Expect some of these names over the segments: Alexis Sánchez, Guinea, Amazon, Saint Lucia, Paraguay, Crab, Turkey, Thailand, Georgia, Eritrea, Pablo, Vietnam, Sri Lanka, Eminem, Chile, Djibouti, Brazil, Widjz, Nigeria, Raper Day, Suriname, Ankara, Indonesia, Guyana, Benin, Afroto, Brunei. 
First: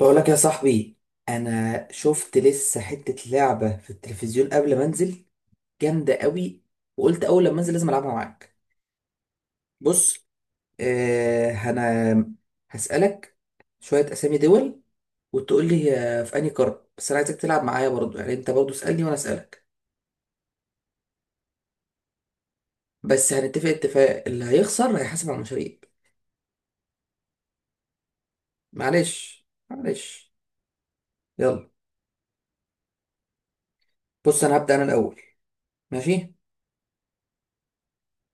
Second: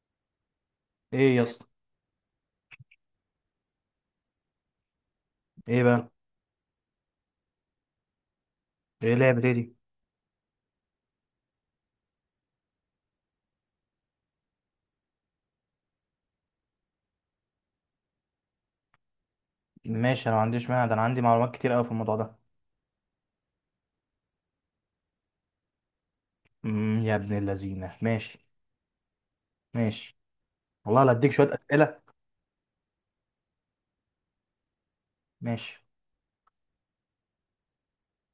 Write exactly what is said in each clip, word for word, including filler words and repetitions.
بقولك يا صاحبي، ايه يا اسطى. انا شفت لسه حتة لعبة في التلفزيون قبل ما انزل. ايه بقى؟ جامدة قوي. وقلت اول لما انزل لازم العبها معاك. ايه لعبة ايه دي؟ بص. آه انا هسألك شوية اسامي دول وتقول لي آه، في انهي قارة، بس انا عايزك تلعب معايا برضو، يعني انت برضو اسألني وانا اسألك. ماشي، انا ما عنديش مانع، ده انا عندي معلومات كتير قوي في الموضوع ده. بس هنتفق اتفاق، اللي هيخسر هيحاسب على المشاريب. امم يا ابن اللذينه، ماشي. معلش ماشي، معلش. والله لا اديك شويه يلا، اسئله. بص انا هبدأ انا الاول. ماشي. ماشي.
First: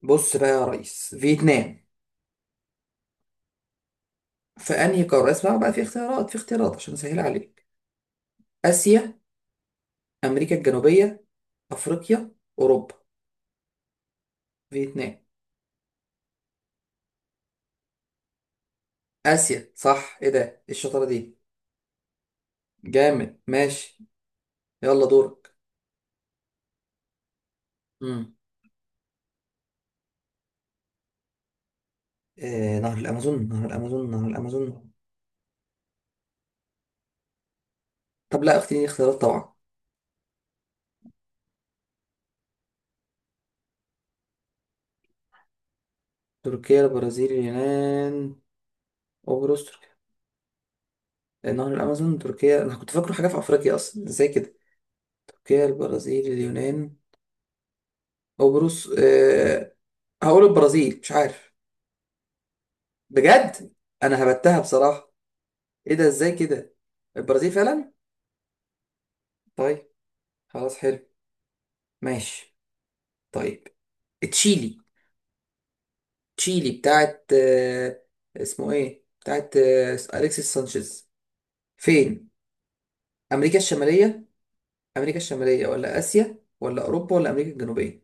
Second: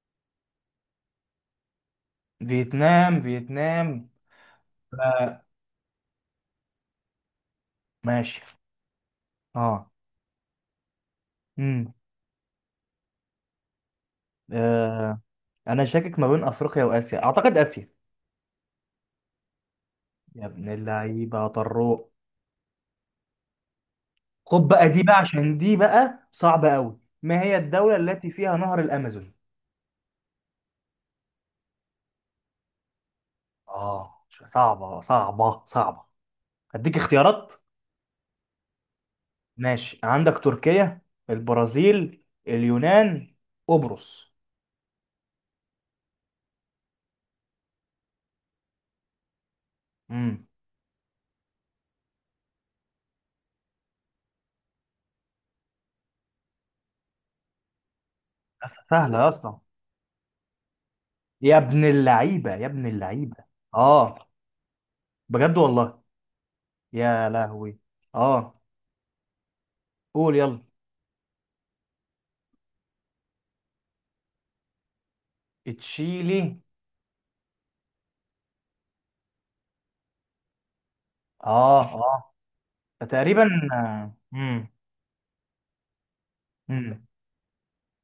بص بقى يا ريس، فيتنام فيتنام، فيتنام. في انهي قاره؟ آه. اسمع بقى، في اختيارات، في اختيارات عشان اسهل عليك. ماشي. اسيا، اه. امريكا الجنوبيه، امم افريقيا، اوروبا. فيتنام. آه. انا شاكك ما بين افريقيا واسيا، اعتقد اسيا. اسيا صح، ايه ده، يا إيه ابن الشطاره دي. اللعيبه يا طروق، جامد ماشي. خد بقى دي يلا بقى، دورك. عشان دي بقى صعبه قوي. ما هي الدوله التي امم فيها نهر الامازون؟ آه نهر الامازون نهر الامازون اه، نهر الامازون. صعبه صعبه صعبه. اديك اختيارات؟ طب لا، اختياري اختيارات طبعا. ماشي، عندك تركيا، البرازيل، اليونان، قبرص. تركيا، البرازيل، اليونان، قبرص. تركيا؟ امم آه، نهر الامازون تركيا، انا كنت فاكره حاجه في افريقيا اصلا، ازاي كده. تركيا، البرازيل، اليونان، قبرص سهلة يا اسطى. آه هقول البرازيل، مش عارف. يا ابن اللعيبة، يا ابن اللعيبة. بجد، انا اه، هبتها بصراحه. بجد ايه والله. ده، ازاي كده. يا البرازيل لهوي. فعلا. اه. طيب قول يلا. خلاص حلو. ماشي. طيب، تشيلي. تشيلي. تشيلي بتاعت آه، اسمه ايه، بتاعت آه، اليكسيس سانشيز اه، فين؟ اه. تقريبا. امريكا الشماليه. امم امريكا الشماليه ولا اسيا ولا امم اوروبا ولا امريكا الجنوبيه؟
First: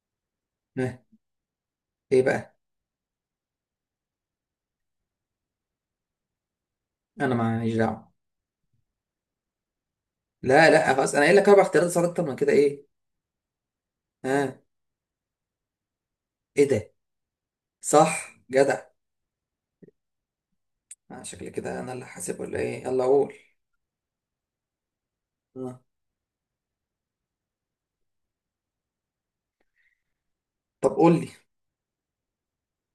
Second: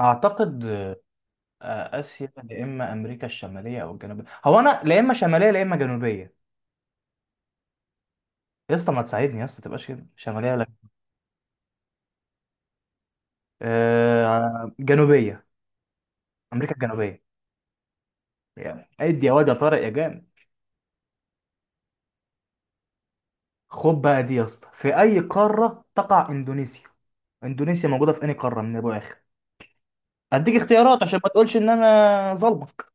اعتقد ها. آه، ايه اسيا، بقى، يا اما امريكا الشماليه او الجنوبيه. هو انا لا اما شماليه لا اما جنوبيه. انا ماليش دعوه. يا اسطى ما تساعدني يا اسطى، تبقاش كده شماليه ولا. لا لا خلاص، انا قايل لك اربع اختيارات، صارت اكتر من كده ايه. ها. آه، جنوبيه. ايه امريكا ده، الجنوبيه. صح جدع. يعني ادي يا واد يا طارق يا جامد. آه، شكلي كده انا اللي حاسب ولا ايه. يلا قول. خد بقى دي يا اسطى، في اي آه. قاره تقع اندونيسيا؟ اندونيسيا موجوده في اي قاره من ابو اخر؟ اديك طب اختيارات قول عشان ما لي. تقولش ان انا ظلمك.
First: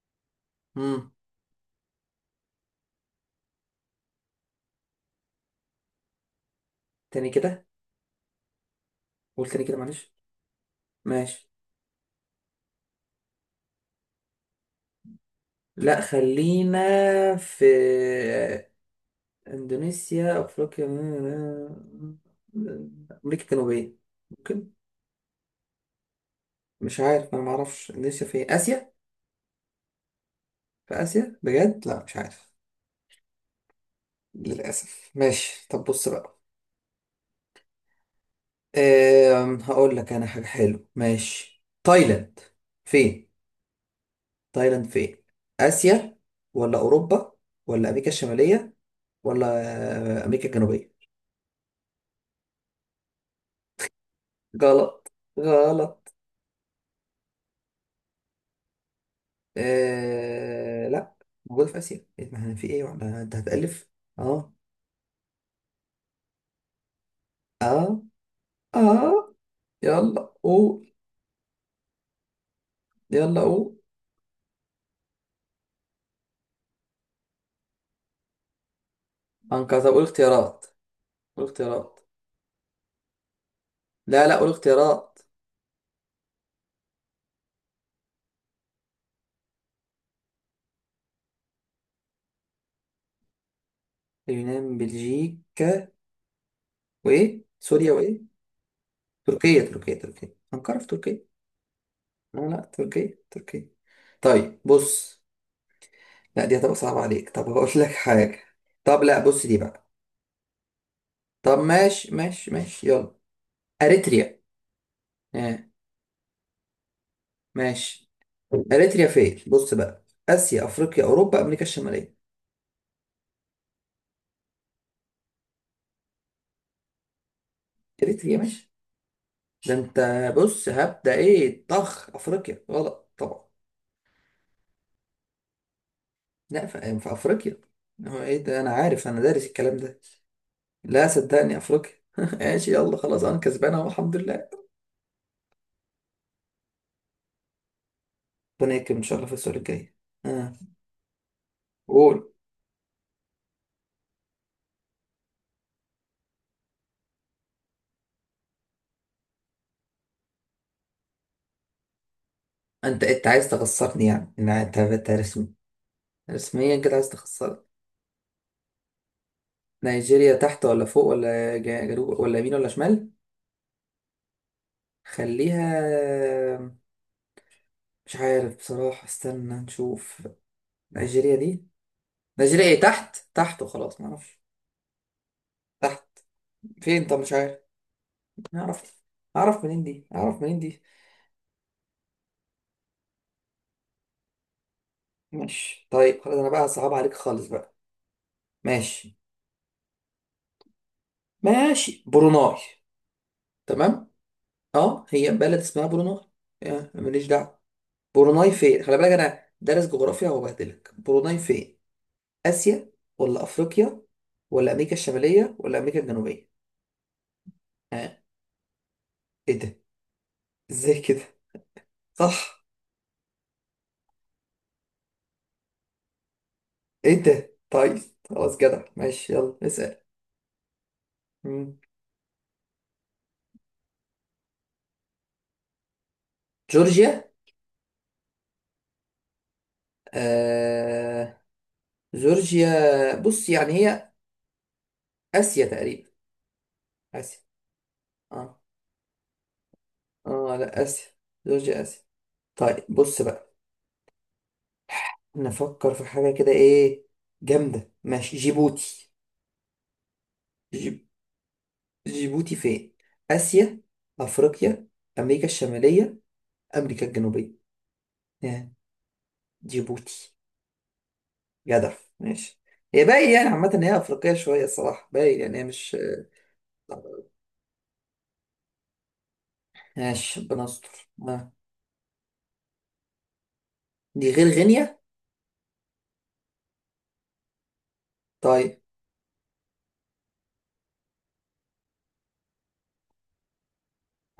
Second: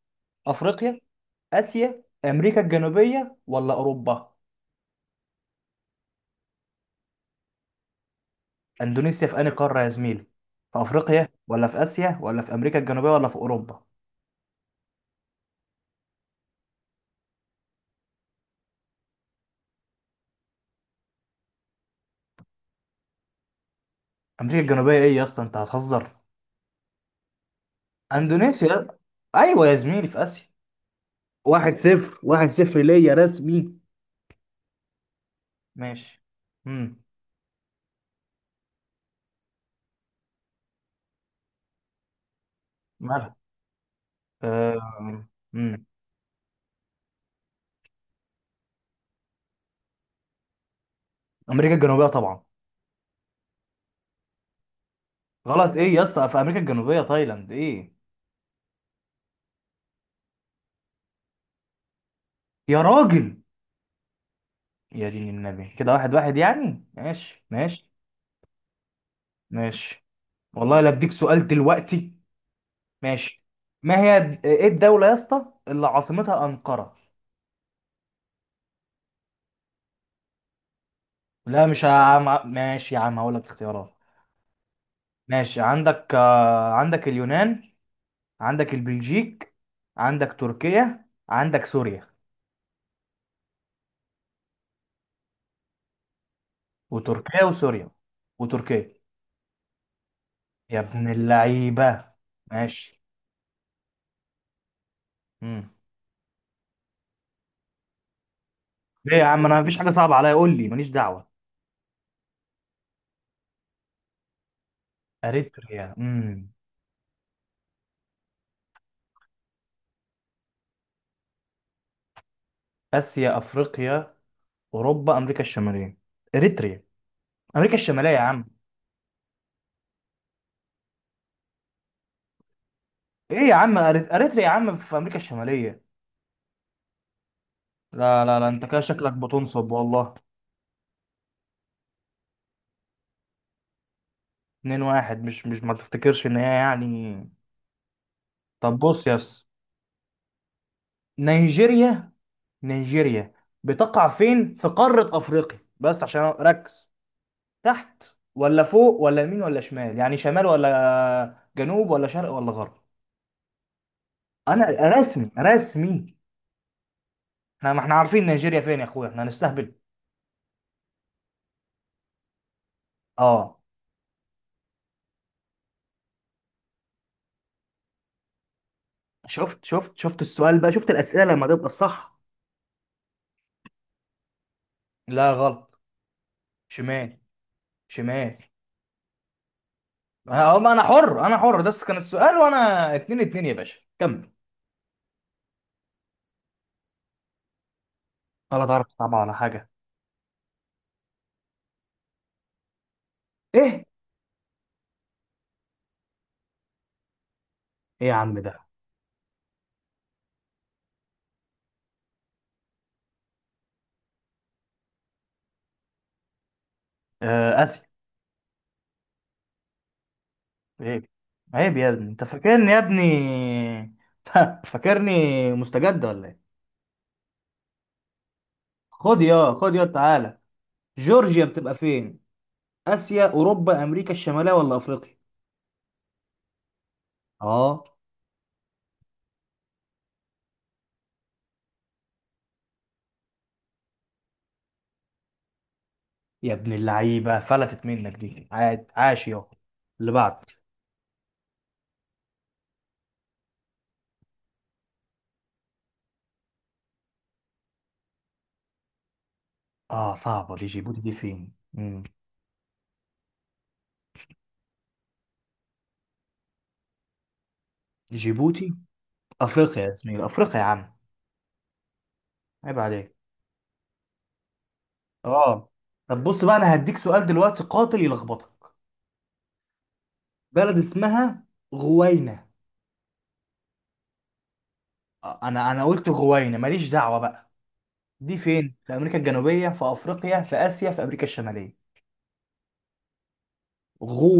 افريقيا، مم. اسيا، امريكا الجنوبيه، ولا اوروبا؟ تاني كده. اندونيسيا في اي قول تاني كده، قاره يا معلش. زميلي؟ في افريقيا، ماشي. ولا في اسيا، ولا في امريكا الجنوبيه، ولا في اوروبا؟ لا خلينا في، اندونيسيا، افريقيا، امريكا الجنوبيه امريكا ممكن. الجنوبيه؟ ايه يا اسطى، انت هتهزر؟ مش عارف، انا ما اعرفش. اندونيسيا في إيه؟ اندونيسيا؟ اسيا. ايوه يا زميلي، في اسيا. في اسيا واحد بجد؟ لا مش صفر، واحد عارف. صفر ليا رسمي. للاسف. ماشي طب، بص ماشي. بقى. امم أم هقول لك انا حاجه حلوه. ماشي، تايلاند فين؟ مالها؟ تايلاند فين، أه... اسيا ولا اوروبا ولا امريكا الشماليه ولا امريكا الجنوبيه؟ امريكا الجنوبيه طبعا. غلط، غلط ايه غلط. يا اسطى؟ في امريكا الجنوبيه تايلاند؟ ايه آه... لا، موجود في آسيا إيه، ما أنا في يا ايه، ولا انت راجل؟ هتألف. اه، يا دين النبي، كده واحد واحد يعني. ماشي ماشي. اه، اه. ماشي، يلا والله لا قول، اديك سؤال دلوقتي. يلا ماشي. قول. ما هي د- ايه الدوله يا اسطى اللي عاصمتها انقره؟ انقذ؟ طب قول اختيارات، قول لا مش اختيارات. عم... ماشي يا عم هقول لك اختيارات. لا لا، قول اختيارات. ماشي، عندك آه، عندك اليونان، عندك البلجيك، عندك تركيا، عندك سوريا. اليونان، بلجيكا، وايه، وتركيا وسوريا. سوريا وايه. وتركيا. تركيا، تركيا، تركيا، انقرة يا في ابن تركيا. اللعيبه. لا لا، ماشي. تركيا تركيا. طيب بص، مم. لا دي هتبقى صعبة عليك، طب هقول لك حاجة. طب ليه لا، يا عم؟ بص دي انا مفيش بقى. حاجه صعبه عليا، قول لي ماليش دعوه. طب ماشي ماشي ماشي، يلا. اريتريا. آه. اريتريا؟ امم ماشي. اريتريا فين، بص بقى، اسيا، افريقيا، اوروبا، امريكا الشماليه. اسيا، افريقيا، اوروبا، امريكا الشماليه؟ اريتريا، امريكا الشماليه يا اريتريا. عم. ماشي، ده انت. بص هبدا ايه، طخ، افريقيا غلط ايه طبعا. يا عم؟ أريت- اريتريا يا عم في امريكا الشماليه. لا، في, في افريقيا. هو لا لا ايه لا، ده، انت انا كده عارف، شكلك انا دارس بتنصب الكلام ده. والله. لا صدقني، افريقيا. ماشي يلا خلاص، انا كسبان اهو الحمد لله. اتنين واحد. مش مش ما تفتكرش ان هي يعني. ربنا طب يكرم ان بص، شاء الله في يس. السؤال الجاي. اه، نيجيريا. قول. نيجيريا بتقع فين في قاره افريقيا؟ بس عشان ركز، تحت ولا فوق ولا يمين ولا شمال، يعني شمال ولا جنوب ولا شرق ولا غرب؟ انت انت عايز تخسرني يعني، إن انا انت أنت رسمي رسمي؟ رسمي. رسميا كده عايز تخسرني. احنا ما احنا عارفين نيجيريا فين يا اخويا؟ احنا هنستهبل؟ نيجيريا تحت ولا فوق ولا جا- جنوب ولا يمين ولا شمال. اه. خليها، مش عارف بصراحة، استنى شفت شفت شفت نشوف. السؤال بقى، شفت الاسئله نيجيريا لما تبقى دي، الصح؟ نيجيريا ايه، تحت تحت وخلاص، معرفش. لا، غلط. تحت. فين؟ شمال. طب مش عارف. شمال. اعرف، اعرف منين دي، اعرف انا منين أم- انا دي. حر انا حر، ده كان السؤال وانا. اتنين اتنين يا باشا، كمل. ماشي طيب خلاص، انا بقى صعب عليك خالص بقى. ولا تعرف ماشي، طبعا على حاجه. ماشي. بروناي. ايه؟ تمام. اه هي بلد اسمها بروناي. آه، ماليش دعوة. ايه يا عم بروناي ده؟ فين، خلي بالك انا دارس جغرافيا وبهدلك. بروناي فين، اسيا ولا افريقيا ولا امريكا الشمالية ولا امريكا الجنوبية؟ آه، اسف. ها، ايه ده، ازاي عيب، كده. عيب يا ابني، انت صح. فاكرني يا ابني فاكرني؟ مستجد ولا ايه؟ ايه ده، طيب خلاص جدع. خد ماشي يا، يلا خد يا، اسأل. تعالى. جورجيا بتبقى مم. فين؟ اسيا، اوروبا، امريكا الشماليه، ولا افريقيا؟ جورجيا؟ اه. آه... جورجيا، بص يعني هي آسيا تقريبا. يا ابن اللعيبه، آسيا. فلتت منك دي، اه، عاد، عاش يا. اللي بعد. اه لا، آسيا. جورجيا آسيا. طيب بص بقى، نفكر في حاجة كده ايه جامدة. ماشي، جيبوتي. اه، صعبه دي. جيبوتي جيب... دي فين؟ مم. جيبوتي فين، آسيا، أفريقيا، أمريكا الشمالية، أمريكا الجنوبية؟ جيبوتي. يعني افريقيا يا زميلي، جيبوتي، افريقيا يا عم. جدع. ماشي، عيب هي عليك. باين يعني عامة إن هي أفريقية شوية الصراحة، باين يعني هي اه. مش. طب بص بقى، انا هديك سؤال دلوقتي قاتل يلخبطك. ماشي ربنا بلد يستر. اسمها آه. غوينا. دي غير غينيا. آه، انا انا قلت غوينا، ماليش دعوه بقى. دي فين؟ طيب. في امريكا الجنوبيه، في افريقيا، في اسيا، في امريكا الشماليه؟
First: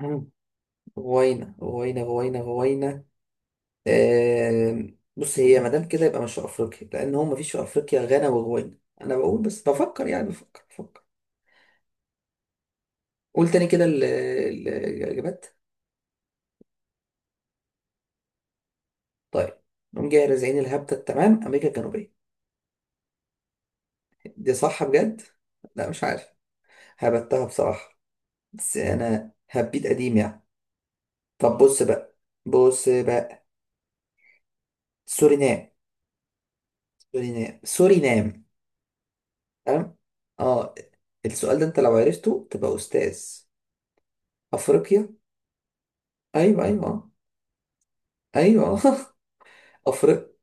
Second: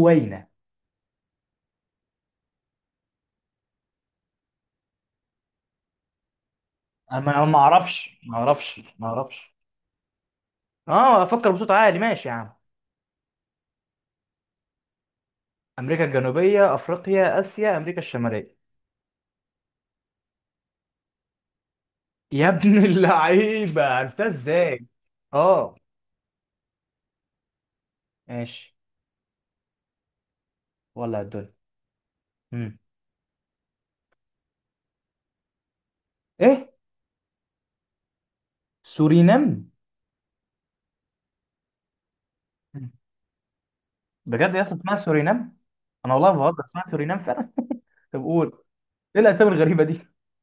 مم. غوينا، غوينا، غوينا، غوينا. آه. بص هي ما دام كده يبقى مش في افريقيا، لان انا هو ما أنا مفيش ما في افريقيا اعرفش، غانا ما وغوينا، اعرفش، ما انا بقول اعرفش. بس، بفكر يعني، بفكر بفكر. اه، افكر بصوت عالي. ماشي يا عم. قول تاني كده ال- ال- الاجابات. امريكا الجنوبيه، افريقيا، اسيا، امريكا الشماليه؟ طيب. نقوم جاي رازعين الهبده التمام، امريكا الجنوبيه. يا ابن اللعيبه، عرفتها دي صح ازاي؟ بجد. اه. لا مش عارف، هبتها بصراحه. ماشي. بس انا هبيت قديم يعني. ولا الدنيا. طب بص بقى، مم. بص بقى، سورينام؟ ايه؟ سورينام سورينام. سورينام. أم؟ اه، السؤال ده انت لو عرفته تبقى مم. استاذ. بجد يا اسطى اسمها افريقيا. سورينام؟ انا والله ما بهزر، ايوه، اسمها ايوه. آه. سورينام فعلا. طب قول. ايوه. ايه الاسامي الغريبه دي؟ أفريق...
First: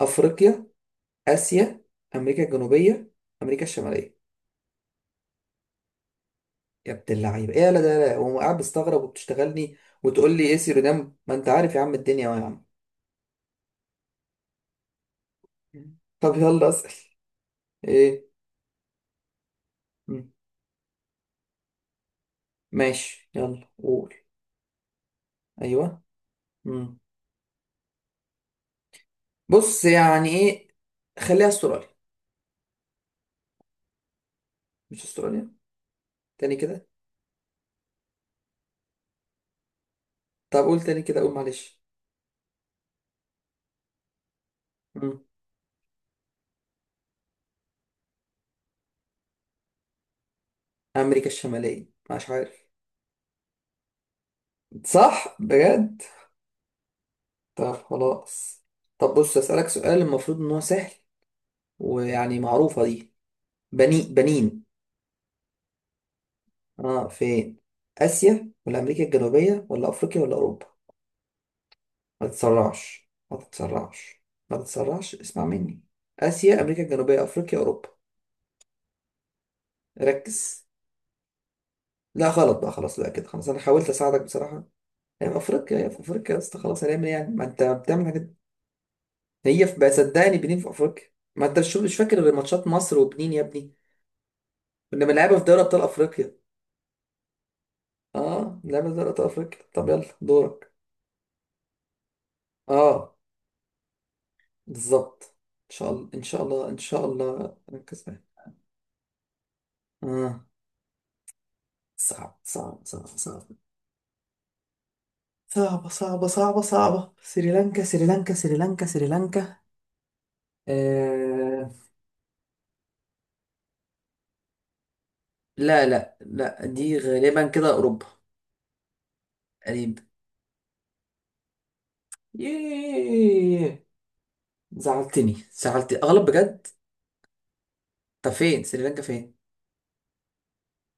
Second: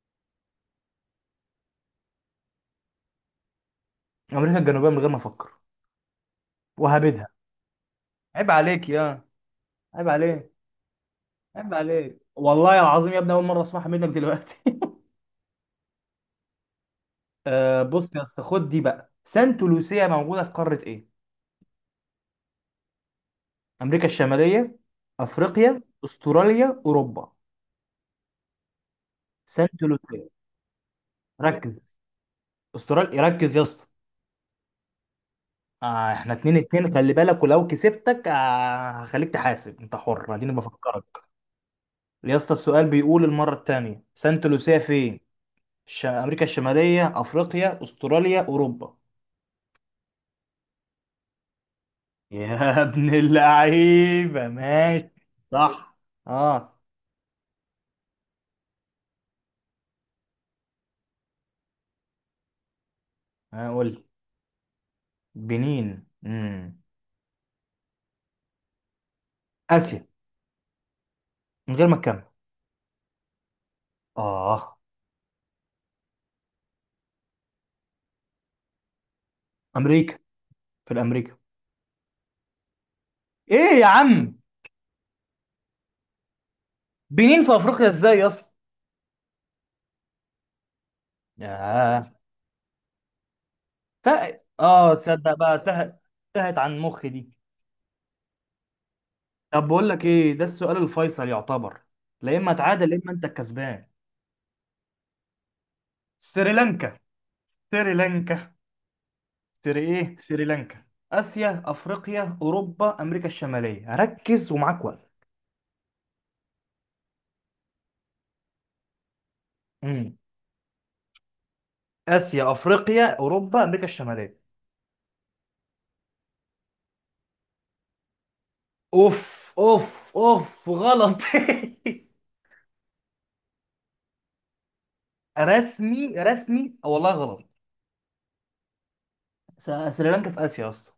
افريقيا، اسيا، امريكا الجنوبيه، امريكا الشماليه. امريكا الجنوبيه من غير ما افكر، يا ابن وهبدها. اللعيبه، ايه لا، ده لا، هو عيب قاعد عليك بيستغرب يا، وبتشتغلني عيب وتقول لي عليك. ايه سيرودام، ما انت عيب عارف يا عم عليك الدنيا أهو يا عم. والله العظيم يا ابني، اول مره اسمعها منك دلوقتي. طب يلا اسال. آه، بص يا ايه. اسطى، خد دي بقى. سانت لوسيا مم. موجوده في قاره ايه؟ ماشي يلا أمريكا قول. الشمالية، أفريقيا، ايوه. أستراليا، مم. أوروبا؟ سانت بص لوسيا. يعني ايه، خليها ركز. استراليا. أستراليا. ركز يا اسطى. مش استراليا. آه، احنا اتنين تاني كده، اتنين، خلي بالك، ولو كسبتك آه هخليك تحاسب، انت حر، اديني طب قول تاني بفكرك. كده، قول معلش. يا اسطى، السؤال بيقول المرة التانية، سانت لوسيا فين؟ الش- أمريكا الشمالية، أفريقيا، أستراليا، أوروبا؟ أمريكا الشمالية، مش عارف. يا ابن اللعيبة، ماشي. صح صح. بجد. اه. طب خلاص، طب بص، أسألك سؤال المفروض إن هو سهل ويعني معروفة دي. بني، هقول بنين. بنين. امم اه، فين؟ آسيا ولا أمريكا الجنوبية ولا آسيا، أفريقيا ولا أوروبا؟ من غير ما تكمل. ما تتسرعش، ما تتسرعش، ما اه. تتسرعش، اسمع مني. آسيا، أمريكا الجنوبية، أفريقيا، أوروبا. أمريكا. ركز. في الأمريكا. لا غلط بقى، خلاص بقى كده، خلاص أنا ايه يا حاولت أساعدك عم؟ بصراحة. هي في أفريقيا، هي في أفريقيا يا اسطى، خلاص هنعمل إيه يعني، ما بنين في أنت افريقيا بتعمل ازاي يا حاجات. اسطى؟ هي في بقى صدقني، بنين في افريقيا. ما انت مش مش ياه. فاكر غير ماتشات مصر وبنين يا ابني. ف... اه، كنا تصدق بنلعبها في بقى دوري ابطال تهت. افريقيا. تهت عن مخي دي. اه بنلعبها في دوري ابطال افريقيا. طب بقول طب لك يلا ايه، ده دورك. السؤال الفيصل يعتبر، لا اما تعادل لا اما اه انت الكسبان. بالظبط. ان شاء الله، ان شاء الله، ان سريلانكا. شاء الله، ركز معايا. سريلانكا. سري ايه؟ اه سريلانكا. اسيا، افريقيا، صعب صعب اوروبا، صعب امريكا صعب. الشماليه؟ ركز ومعاك وقت. صعبة صعبة صعبة صعبة، سريلانكا سريلانكا سريلانكا سريلانكا. مم. آه... اسيا، افريقيا، اوروبا، امريكا الشماليه. لا لا لا، دي غالبا كده أوروبا. اوف قريب. اوف اوف، غلط. ياه، زعلتني، زعلت رسمي أغلب بجد. رسمي والله، غلط. طب فين سريلانكا فين؟ س- سريلانكا في اسيا اصلا.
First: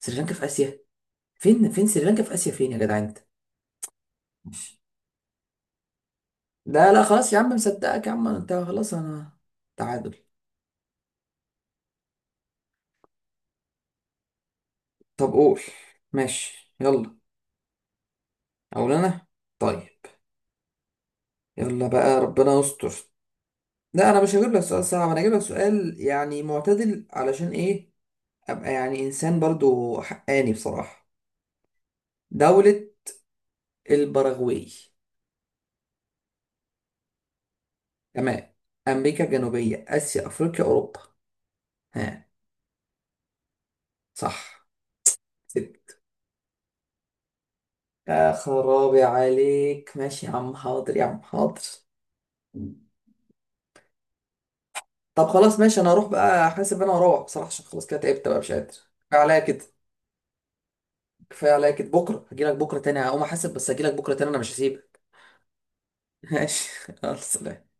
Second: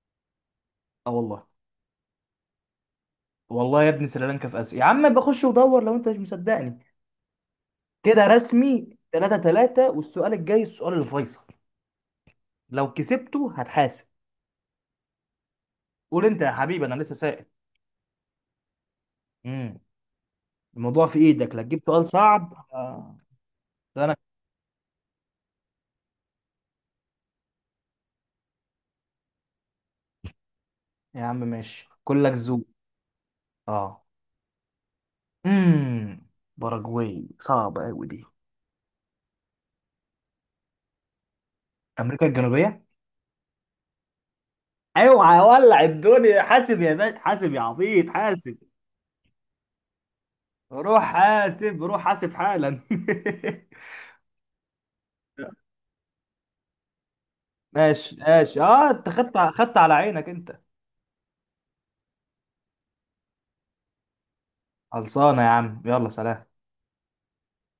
سريلانكا في آسيا؟ اه والله. فين، فين سريلانكا في آسيا، فين يا جدعان انت. والله يا ابني سريلانكا في اسيا، مش- يا عم بخش ودور لو انت مش مصدقني. لا لا خلاص يا عم، مصدقك يا كده عم انت، خلاص رسمي انا. تلاتة 3، تعادل. والسؤال الجاي السؤال الفيصل، لو كسبته هتحاسب. طب قول. قول انت يا ماشي حبيبي، انا لسه يلا، سائل. اقول انا. امم طيب. الموضوع في ايدك، لا تجيب يلا سؤال بقى ربنا صعب. يستر. آه. لا لا انا. انا مش هجيب لك سؤال صعب، انا هجيب لك سؤال يعني معتدل علشان ايه، ابقى يعني انسان برضو حقاني بصراحة. يا عم ماشي، كلك ذوق. دولة اه. البراغواي. امم باراجواي، صعبه قوي دي. تمام، امريكا الجنوبية، اسيا، افريقيا، اوروبا. امريكا ها. الجنوبيه. صح. اوعى ولع الدنيا، حاسب يا باشا، حاسب يا عبيط، يا حاسب. خرابي عليك، ماشي يا عم، حاضر روح يا عم حاضر. حاسب، روح حاسب حالا. طب خلاص ماشي، انا هروح بقى حاسب انا، واروح بصراحه عشان خلاص كده ماشي تعبت بقى مش ماشي. قادر. اه، انت كفايه خدت عليا كده، خدت على عينك انت. كفايه عليا كده. بكره هجيلك بكره تاني، هقوم احاسب بس هجيلك بكره تاني، انا مش هسيبك. خلصانه يا عم، يلا سلام. ماشي. يلا سلام.